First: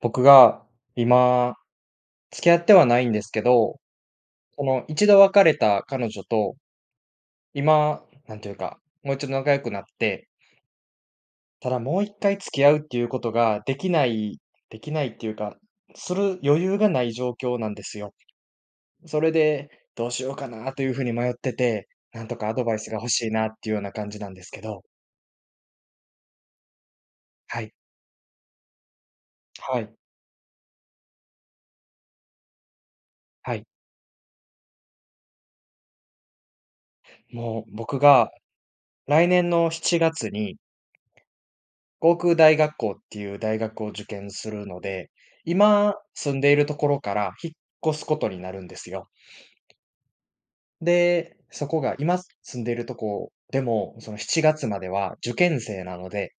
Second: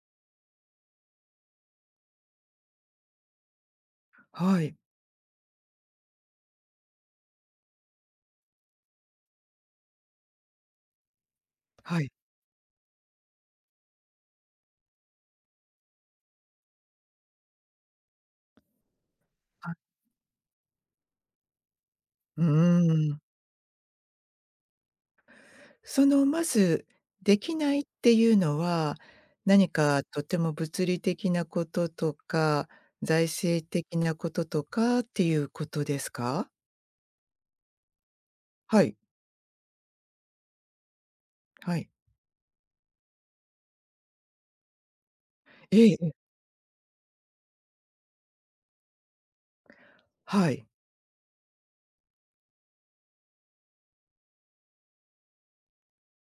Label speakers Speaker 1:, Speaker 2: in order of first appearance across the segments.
Speaker 1: 僕が今、付き合ってはないんですけど、
Speaker 2: は
Speaker 1: そ
Speaker 2: い、
Speaker 1: の一度別れた彼女と、今、なんていうか、もう一度仲良くなって、ただも
Speaker 2: は
Speaker 1: う
Speaker 2: い、
Speaker 1: 一回付き合うっていうことができないっていうか、する余裕がない状況なんですよ。それで、
Speaker 2: あ
Speaker 1: どうしようかなというふうに迷ってて、なんと
Speaker 2: うー
Speaker 1: かアドバイスが欲
Speaker 2: ん。
Speaker 1: しいなっていうような感じなんですけど。
Speaker 2: その、まず、でき
Speaker 1: は
Speaker 2: な
Speaker 1: い、
Speaker 2: いっていうのは、何
Speaker 1: はい、
Speaker 2: かとても物理的なこととか、財
Speaker 1: は
Speaker 2: 政
Speaker 1: い。
Speaker 2: 的なこととかっていうことですか？
Speaker 1: もう僕が
Speaker 2: はい、
Speaker 1: 来年の7月に
Speaker 2: はい。
Speaker 1: 航空大学校っていう大学を受験するので、
Speaker 2: え
Speaker 1: 今
Speaker 2: えええ、
Speaker 1: 住んでいるところから引っ越すことになるんですよ。
Speaker 2: はい。
Speaker 1: で、そこが今住んでいるとこでも、その7月までは受験生なので、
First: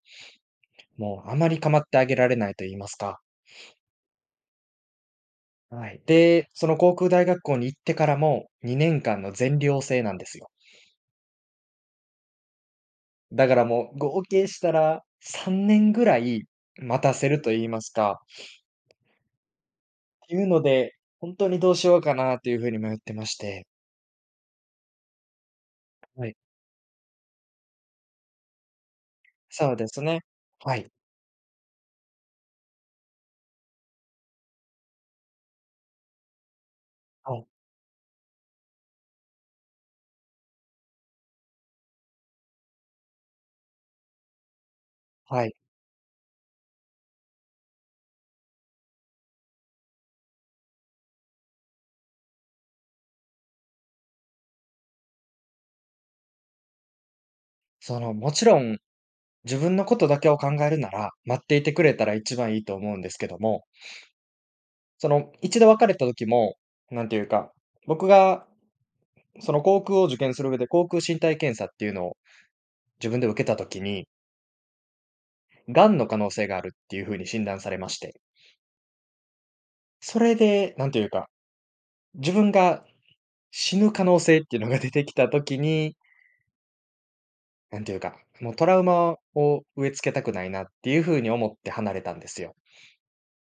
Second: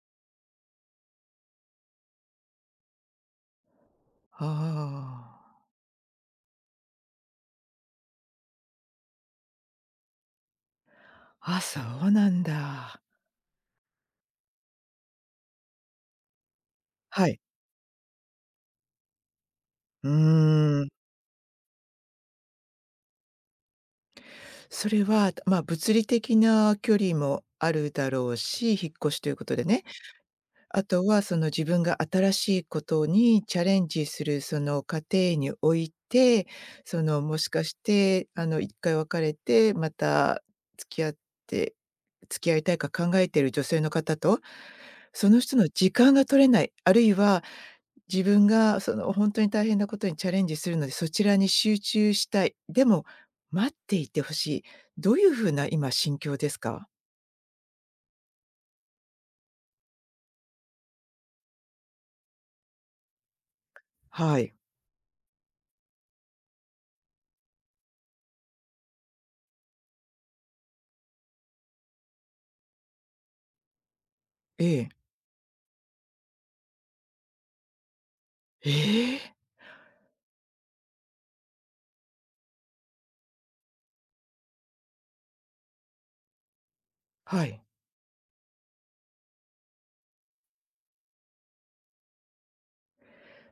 Speaker 1: もうあまり構ってあげられないと言いますか。
Speaker 2: ああ。
Speaker 1: はい。で、その航空大学校に行ってからも2年間の全寮制なんですよ。
Speaker 2: あ、そうなんだ。
Speaker 1: だからもう合計したら3年ぐらい待た
Speaker 2: は
Speaker 1: せ
Speaker 2: い。
Speaker 1: ると言いますか、
Speaker 2: う
Speaker 1: っていうの
Speaker 2: ーん。
Speaker 1: で、本当にどうしようかなというふうに迷ってまして。
Speaker 2: それは、まあ、物理
Speaker 1: は
Speaker 2: 的
Speaker 1: い。
Speaker 2: な距離もあるだろうし、引っ越しということで
Speaker 1: そう
Speaker 2: ね。
Speaker 1: ですね。は
Speaker 2: あ
Speaker 1: い。
Speaker 2: とはその自分が新しいことにチャレンジするその過程において、その
Speaker 1: は
Speaker 2: もし
Speaker 1: い。
Speaker 2: かしてあの1回別れて、また付き合って付き合いたいか考えている女性の方と、その
Speaker 1: は
Speaker 2: 人
Speaker 1: い。
Speaker 2: の時間が取れない、あるいは自分がその本当に大変なことにチャレンジするので、そちらに集中したい、でも待っていてほしい、どういうふうな今心境ですか？
Speaker 1: その、もちろん、自分のことだけを考えるなら、待っていてくれたら一番いいと思うんですけども、
Speaker 2: はい。
Speaker 1: その、一度別れた時も、なんていうか、僕が、その、航空を受験する上で、航空身体検査っていうのを自分で受けた時に、
Speaker 2: ええ。
Speaker 1: 癌の可能性があるっていう風に診断されまして、
Speaker 2: ええ。
Speaker 1: それで、なんていうか、自分が死ぬ可能性っていうのが出てきた時に、
Speaker 2: はい。
Speaker 1: なんていうか、もうトラウマを植え付けたくないなっていう風に思って離れたんですよ。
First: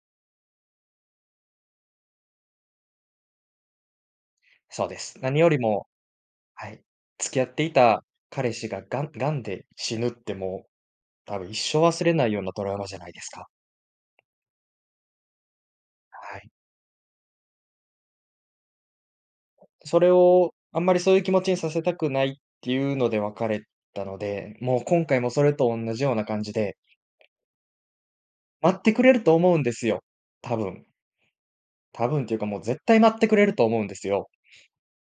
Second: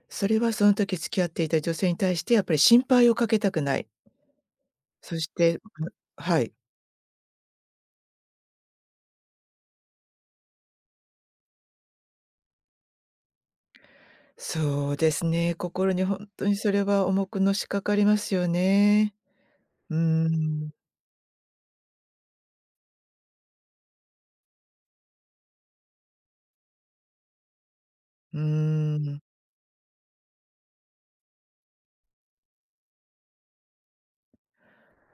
Speaker 2: それはその時付き合っていた女性に対してやっぱり心配をかけたくない。
Speaker 1: そうで
Speaker 2: そ
Speaker 1: す。
Speaker 2: し
Speaker 1: 何より
Speaker 2: て、
Speaker 1: も、
Speaker 2: あ、はい。
Speaker 1: はい、付き合っていた彼氏ががんで死ぬってもう、多分一生忘れないようなトラウマじゃないですか。
Speaker 2: そうですね、心に本
Speaker 1: は
Speaker 2: 当
Speaker 1: い。
Speaker 2: にそれは重くのしかかりますよね。うー
Speaker 1: それを、
Speaker 2: ん、
Speaker 1: あんまりそういう気持ちにさせたくないっていうので別れたので、もう今回もそれと同じような感じで、
Speaker 2: うー
Speaker 1: 待ってくれ
Speaker 2: ん、
Speaker 1: ると思うんですよ。多分。多分っていうかもう絶対待ってくれると思うんですよ。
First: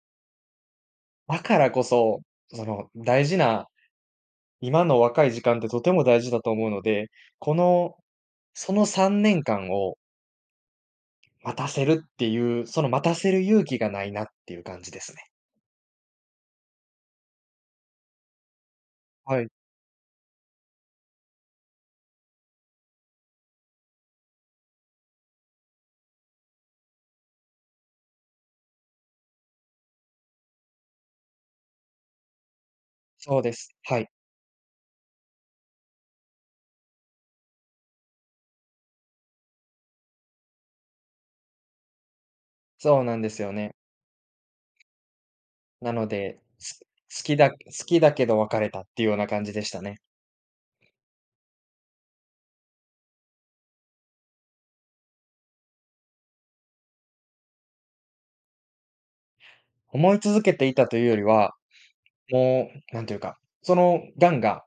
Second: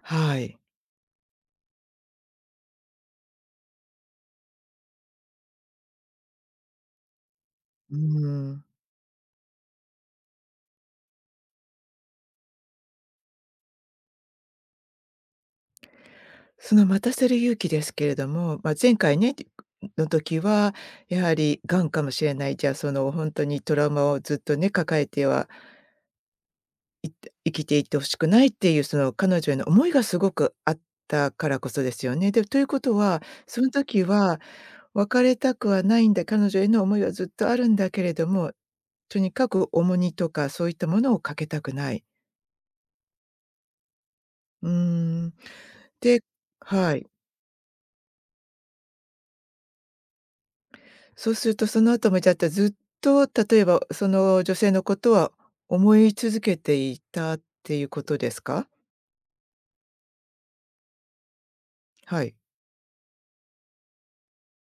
Speaker 2: はい。
Speaker 1: だからこそ、その大事な、今の若い時間ってとても大事だと思うので、こ
Speaker 2: う
Speaker 1: の、
Speaker 2: ーん。
Speaker 1: その3年間を待たせるっていう、その待たせる勇気がないなっていう感じですね。
Speaker 2: その待たせる勇気ですけれども、まあ、前回ね、
Speaker 1: はい。
Speaker 2: の時はやはり癌かもしれない、じゃあ、その本当にトラウマをずっとね、抱えてい生きていって欲しくないっていうその彼女への思いがすごくあったからこそですよね。で、ということは、
Speaker 1: そうで
Speaker 2: その
Speaker 1: す。は
Speaker 2: 時
Speaker 1: い。
Speaker 2: は別れたくはないんだ、彼女への思いはずっとあるんだけれども、とにかく重荷とかそういったものをかけたくない。
Speaker 1: そうなんですよね。
Speaker 2: うーん。
Speaker 1: なの
Speaker 2: で
Speaker 1: で、す
Speaker 2: はい。
Speaker 1: 好きだ好きだけど別れたっていうような感じでしたね。
Speaker 2: そうするとその後もじゃあずっと例えばその女性のことは思い続けていたっていうことですか？
Speaker 1: 思い続けていたというよりは、
Speaker 2: はい。
Speaker 1: もう、なんていうか、その癌が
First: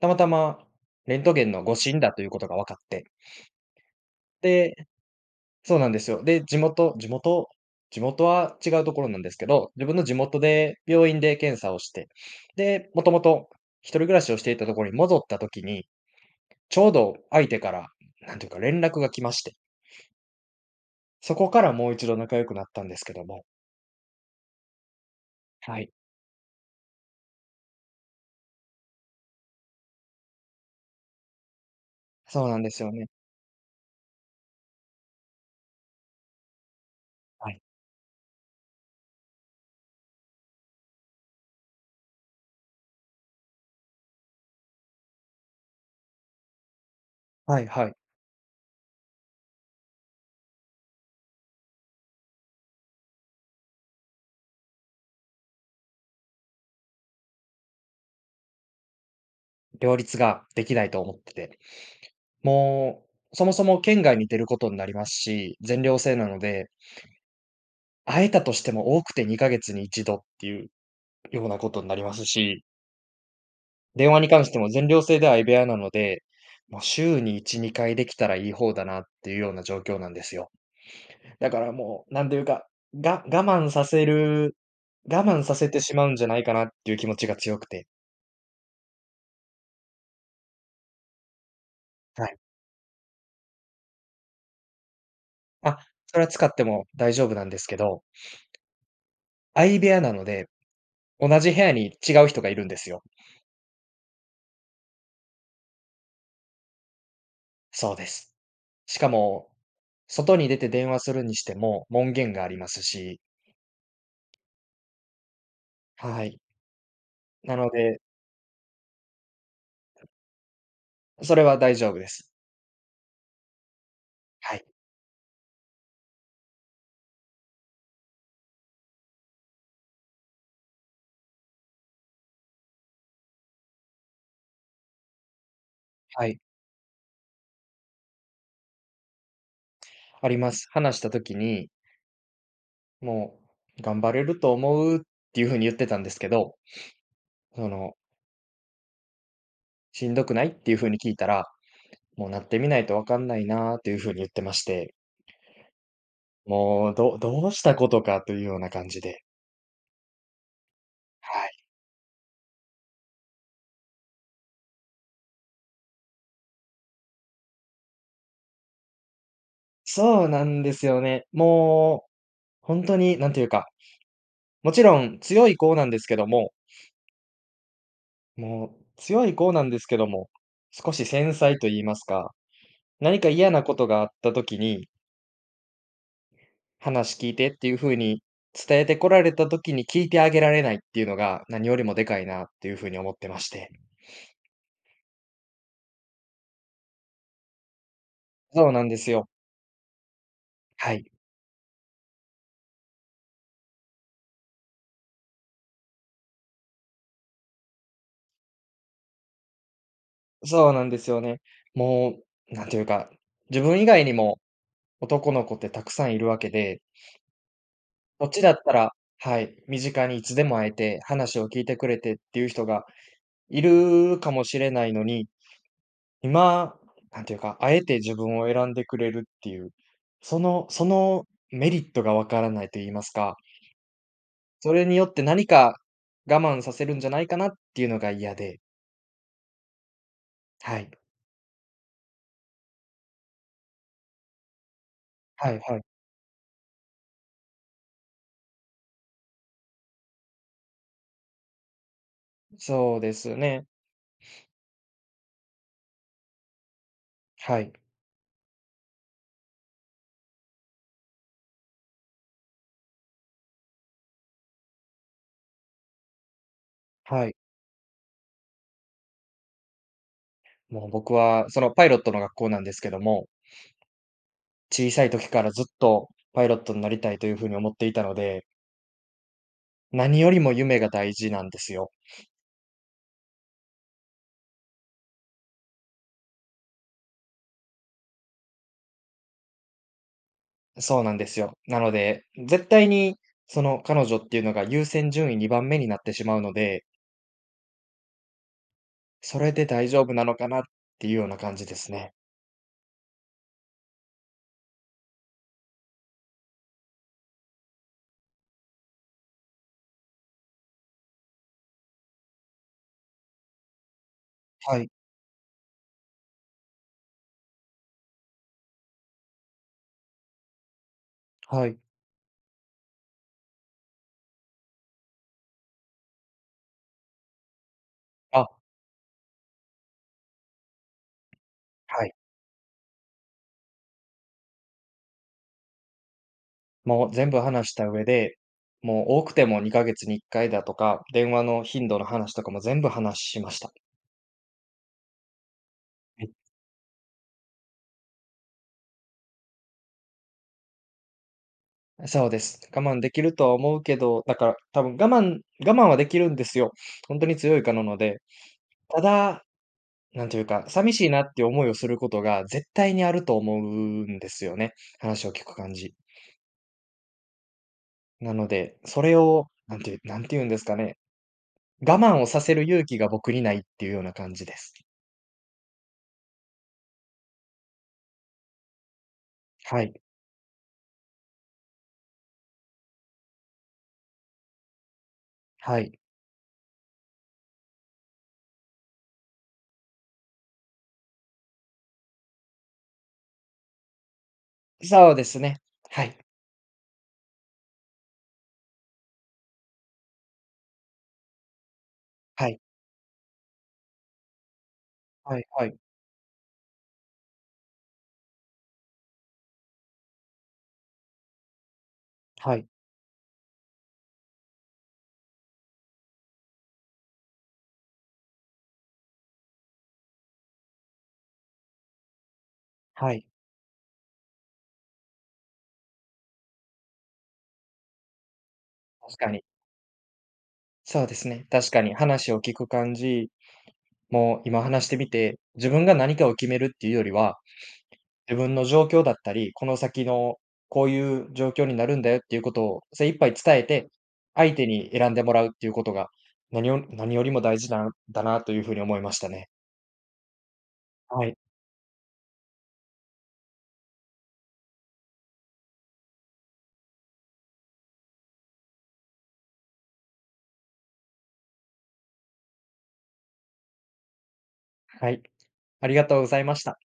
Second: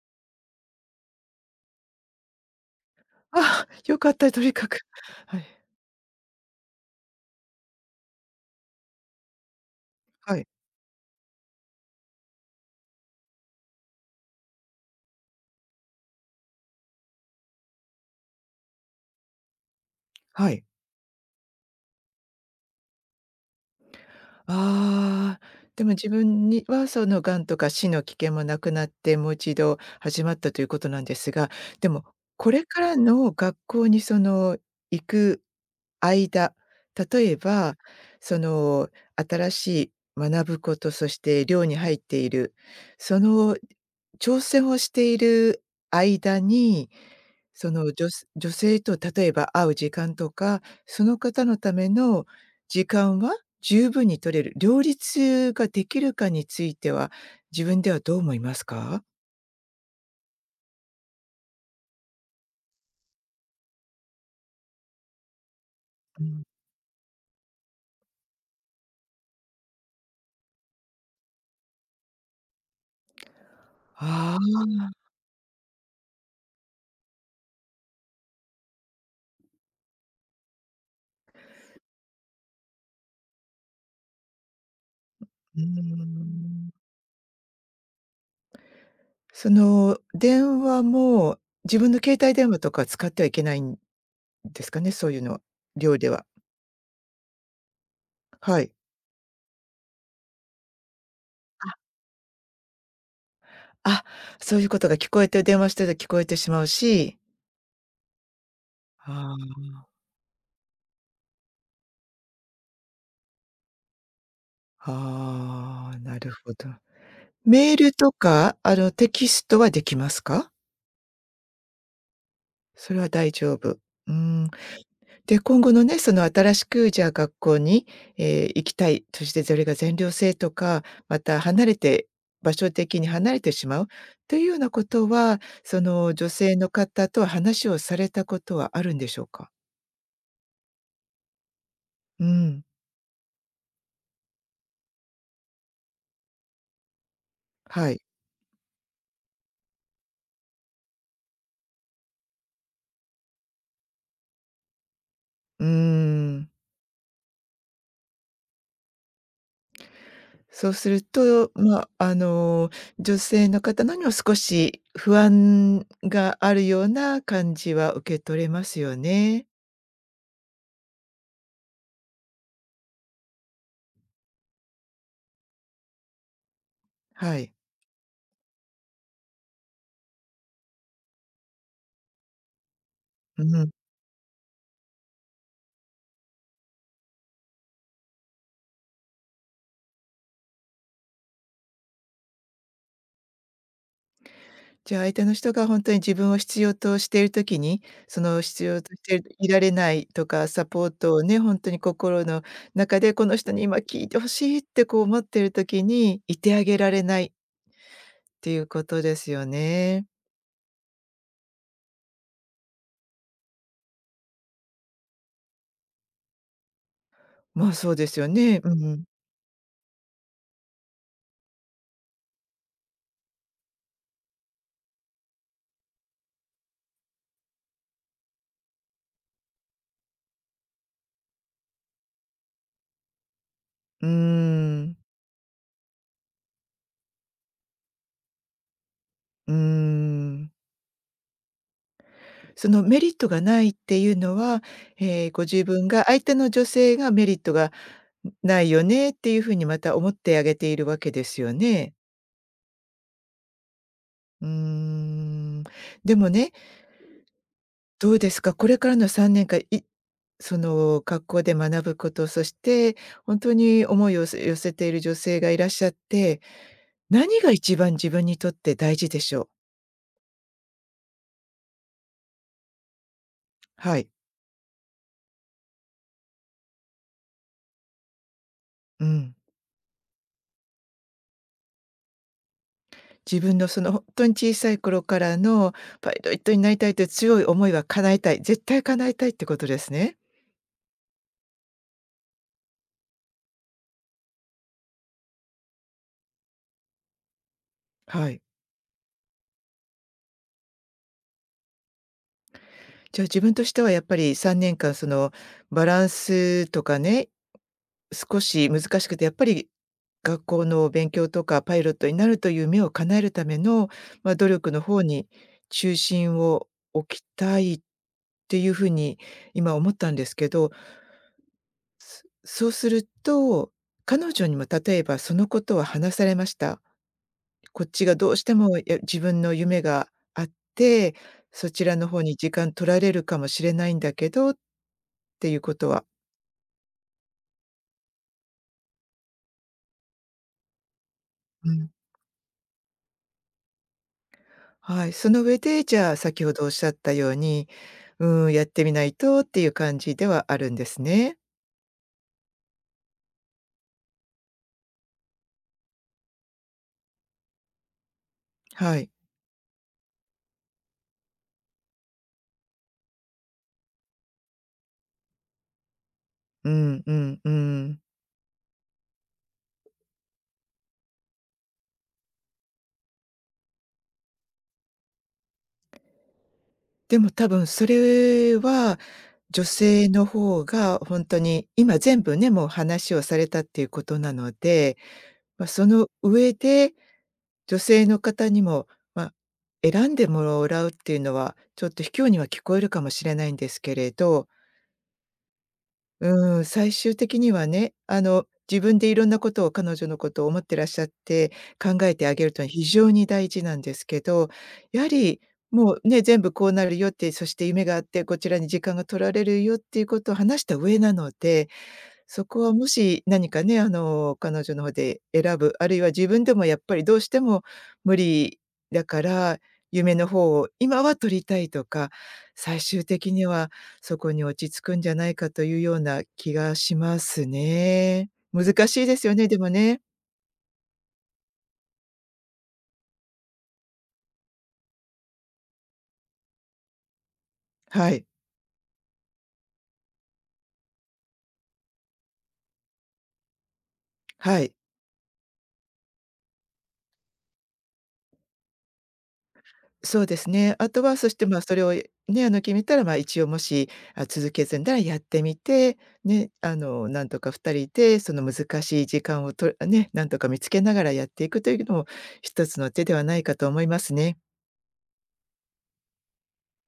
Speaker 1: たまたまレントゲンの誤診だということが分かって、
Speaker 2: あよかった、とにか
Speaker 1: で、
Speaker 2: く。はい。
Speaker 1: そうなんですよ。で、地元は違うところなんですけど、自分の地
Speaker 2: は
Speaker 1: 元
Speaker 2: い。
Speaker 1: で病院で検査をして、で、もともと一人暮らしをしていたところに戻った時に、ちょうど相手から、なんていうか連絡が来まして、
Speaker 2: はい。
Speaker 1: そこからもう一度仲良くなったんですけども。
Speaker 2: ああ、
Speaker 1: は
Speaker 2: でも
Speaker 1: い。
Speaker 2: 自分にはその癌とか死の危険もなくなって、もう一度始まったということなんですが、でも
Speaker 1: そう
Speaker 2: こ
Speaker 1: なん
Speaker 2: れ
Speaker 1: で
Speaker 2: か
Speaker 1: すよ
Speaker 2: ら
Speaker 1: ね。
Speaker 2: の学校にその行く間、例え
Speaker 1: はい。
Speaker 2: ばその新しい学ぶこと、そして寮に入っている、その挑戦をしている間に
Speaker 1: はい
Speaker 2: そ
Speaker 1: は
Speaker 2: の、
Speaker 1: い。
Speaker 2: じょす女性と例えば会う時間とか、その方のための時間は十分に取れる、両立ができるかについては、自分ではどう思いますか？
Speaker 1: 両立ができないと思ってて。もう、そもそも県外に出ることになりますし、全寮制
Speaker 2: う
Speaker 1: なの
Speaker 2: ん。
Speaker 1: で、会えたとしても多くて2ヶ月に1度っていうようなことになりますし、電話に
Speaker 2: あ
Speaker 1: 関しても
Speaker 2: あ。
Speaker 1: 全寮制では相部屋なので、もう週に1、2回できたらいい方だなっていうような状況なんですよ。だからもう、なんていうか、が我慢させる我慢さ
Speaker 2: うー
Speaker 1: せてしまうんじゃないかなっ
Speaker 2: ん。
Speaker 1: ていう気持ちが強くて。
Speaker 2: その、電話も自分の携
Speaker 1: は
Speaker 2: 帯
Speaker 1: い。
Speaker 2: 電話とか使ってはいけないんですかね？そういうのは、
Speaker 1: あ、
Speaker 2: 寮で
Speaker 1: そ
Speaker 2: は。
Speaker 1: れは使っても大丈夫なんですけど、
Speaker 2: はい。
Speaker 1: 相部屋なので、同じ部屋に違う人がいるんですよ。
Speaker 2: あ、そういうことが聞こえて電話してて聞こえてしまうし。
Speaker 1: そうです。しかも、
Speaker 2: あ
Speaker 1: 外に出て電話するにしても門限がありますし、
Speaker 2: あ、ああ、な
Speaker 1: は
Speaker 2: る
Speaker 1: い。
Speaker 2: ほど。
Speaker 1: なの
Speaker 2: メール
Speaker 1: で、
Speaker 2: とか、あの、テキストはできますか？
Speaker 1: それは大丈夫です。
Speaker 2: それは大丈夫。うーん。
Speaker 1: はい、
Speaker 2: で、今後のね、その新しくじゃあ学校に、ええ、行きたい、そしてそれが全寮制とか、また離れて場所的に離れてしまうというようなことは、その
Speaker 1: は
Speaker 2: 女
Speaker 1: い。
Speaker 2: 性の方とは話をされたことはあるんでしょうか？
Speaker 1: あります。話した時に、
Speaker 2: うん。
Speaker 1: もう「頑張れると思う」っていう風に言ってたんですけど、そ
Speaker 2: は
Speaker 1: の
Speaker 2: い。
Speaker 1: 「しんどくない？」っていう風に聞いたら、「もうなってみないとわかんないな」という風に言ってまして、
Speaker 2: うーん。
Speaker 1: もう、どうしたことかというような感じで、
Speaker 2: そうする
Speaker 1: は
Speaker 2: と、
Speaker 1: い。
Speaker 2: まあ、あの、女性の方のにも少し不安があるような感じは受け取れますよね。
Speaker 1: そうなんですよね。もう、本当になんていうか、もちろん強い子なんですけども、
Speaker 2: はい。
Speaker 1: もう強い子なんですけども、少し繊細と言いますか、何か
Speaker 2: う
Speaker 1: 嫌な
Speaker 2: ん。
Speaker 1: ことがあった時に話聞いてっていう風に伝えてこられた時に聞いてあげられないっていうのが、何よりもでかいなっていう風に思ってまして。
Speaker 2: じゃあ、相手の人が本当に自分を必要としている時に、その必
Speaker 1: そう
Speaker 2: 要
Speaker 1: なん
Speaker 2: と
Speaker 1: で
Speaker 2: し
Speaker 1: す
Speaker 2: て
Speaker 1: よ。
Speaker 2: いられないとか、サポー
Speaker 1: はい。
Speaker 2: トをね、本当に心の中でこの人に今聞いてほしいってこう思ってる時に、いてあげられないっていうことですよね。
Speaker 1: そうなんですよね。もう、なんていうか、自分以外にも男の子ってたくさんいるわけで、
Speaker 2: まあ、そうです
Speaker 1: こ
Speaker 2: よ
Speaker 1: っちだっ
Speaker 2: ね。う
Speaker 1: た
Speaker 2: ん
Speaker 1: ら、
Speaker 2: うん。
Speaker 1: はい、身近にいつでも会えて、話を聞いてくれてっていう人がいるかもしれないのに、今、なんていうか、あえて自分を選んでくれるっていう、そのメリットがわからないと言いますか、
Speaker 2: うー
Speaker 1: それ
Speaker 2: ん。
Speaker 1: によって何か我慢させるんじゃないかなっていうのが嫌で、
Speaker 2: うーん。
Speaker 1: はい。
Speaker 2: そのメリットがないっていうのは、ええ、ご
Speaker 1: はい
Speaker 2: 自
Speaker 1: はい。
Speaker 2: 分が相手の女性がメリットがないよねっていうふうにまた思ってあげているわけですよね。
Speaker 1: そうですね。
Speaker 2: うーん。でもね、
Speaker 1: はい。
Speaker 2: どうですか、これからの3年間、いその学校で学ぶこと、そして本当に思いを寄せている女性がいらっしゃって、
Speaker 1: はい。
Speaker 2: 何が一番自分にとって大事でしょう？
Speaker 1: もう僕はそのパイロットの学校なんですけども、
Speaker 2: はい。
Speaker 1: 小さい時からずっとパイロットになりたいという風に思っていたので、
Speaker 2: うん。
Speaker 1: 何よりも夢が大事なんですよ。
Speaker 2: 自分のその本当に小さい頃からのパイロットになりたいという強い思いは叶えたい、絶対叶えたいってことですね。
Speaker 1: そうなんですよ。なので、絶対にその彼女っていうのが優先順位2番目になってしまうので、
Speaker 2: はい。
Speaker 1: それで大丈夫なのかなっていうような感じですね。
Speaker 2: じゃあ自分としてはやっぱり3年間そのバランスとかね、少し難しくてやっぱり学校の勉強とかパイロットになるという夢を叶えるための、まあ、努力
Speaker 1: は
Speaker 2: の
Speaker 1: い、
Speaker 2: 方に中心を置きたいっていうふうに今思ったんですけど、
Speaker 1: はい。
Speaker 2: そうすると、彼女にも例えばそのことは話されました？こっちがどうし
Speaker 1: あ、
Speaker 2: ても、や自分の夢があって、そちら
Speaker 1: は
Speaker 2: の
Speaker 1: い。
Speaker 2: 方に時間取られるかもしれないんだけどっていうことは
Speaker 1: もう全部話した上で、もう多くても2ヶ月に1回だとか、電話の
Speaker 2: う
Speaker 1: 頻
Speaker 2: ん、
Speaker 1: 度の話とかも全部話しました。
Speaker 2: はい。その上で、じゃあ、
Speaker 1: は
Speaker 2: 先ほどおっしゃったように、うん、やってみないとっていう感じではあるんですね。
Speaker 1: い。そうです。我慢できるとは思うけど、だから多分我慢はできるんですよ。本当に強い子なので。
Speaker 2: は
Speaker 1: た
Speaker 2: い。
Speaker 1: だ、なんていうか、寂しいなって思いをすることが絶対にあると思うんですよね、話を聞く感じ。
Speaker 2: うんうんうん。
Speaker 1: なので、それを、なんていうんですかね、我慢をさせる勇気が僕にないっていうような感じです。
Speaker 2: でも多分それは、女
Speaker 1: はい、
Speaker 2: 性の方が本当に今全部ね、もう話をされたっていうことなので、まあ、
Speaker 1: は
Speaker 2: そ
Speaker 1: い。
Speaker 2: の上で女性の方にも、まあ、選んでもらうっていうのは、ちょっと卑怯には聞こえるかもしれないんですけれど、
Speaker 1: そうですね。はい。
Speaker 2: うん、最終的にはね、あの、自分でいろんなことを彼女のことを思ってらっしゃって、考えてあげ
Speaker 1: は
Speaker 2: る
Speaker 1: い、
Speaker 2: というのは非常に大事なんですけど、やは
Speaker 1: は
Speaker 2: り、
Speaker 1: いはい、
Speaker 2: もうね、全部こうなるよって、そして夢があって、こちらに時間が取られるよっていうことを話した上なので、そ
Speaker 1: は
Speaker 2: こ
Speaker 1: い、
Speaker 2: はもし何かね、あの、彼女の方で選ぶ、あるいは自分でもやっぱりどうしても無理だから、夢の方を今は取りたいとか、最終
Speaker 1: はい、
Speaker 2: 的にはそこに落ち着くんじゃないかというような気がしますね。難しいで
Speaker 1: 確
Speaker 2: す
Speaker 1: か
Speaker 2: よ
Speaker 1: に。
Speaker 2: ね、でもね。
Speaker 1: そうですね、確かに話を聞く感じ、もう今話してみて、自分が何かを決めるっていうよりは、
Speaker 2: はい。
Speaker 1: 自分の状況だったり、この先のこういう状況になるんだよっていうことを精一杯伝えて、相
Speaker 2: は
Speaker 1: 手
Speaker 2: い。
Speaker 1: に選んでもらうっていうことが、何よりも大事なんだなというふうに思いましたね。
Speaker 2: そうですね。あとは、
Speaker 1: は
Speaker 2: そし
Speaker 1: い、
Speaker 2: て、まあ、それをね、あの、決めたら、まあ、一応もし、あ、続けずんらやってみて、ね、あの、なんとか2人でその難しい時間をとね、なんとか見つけながらやっていくというのも一つの手ではないかと思いますね。
Speaker 1: はい、ありがとうございました。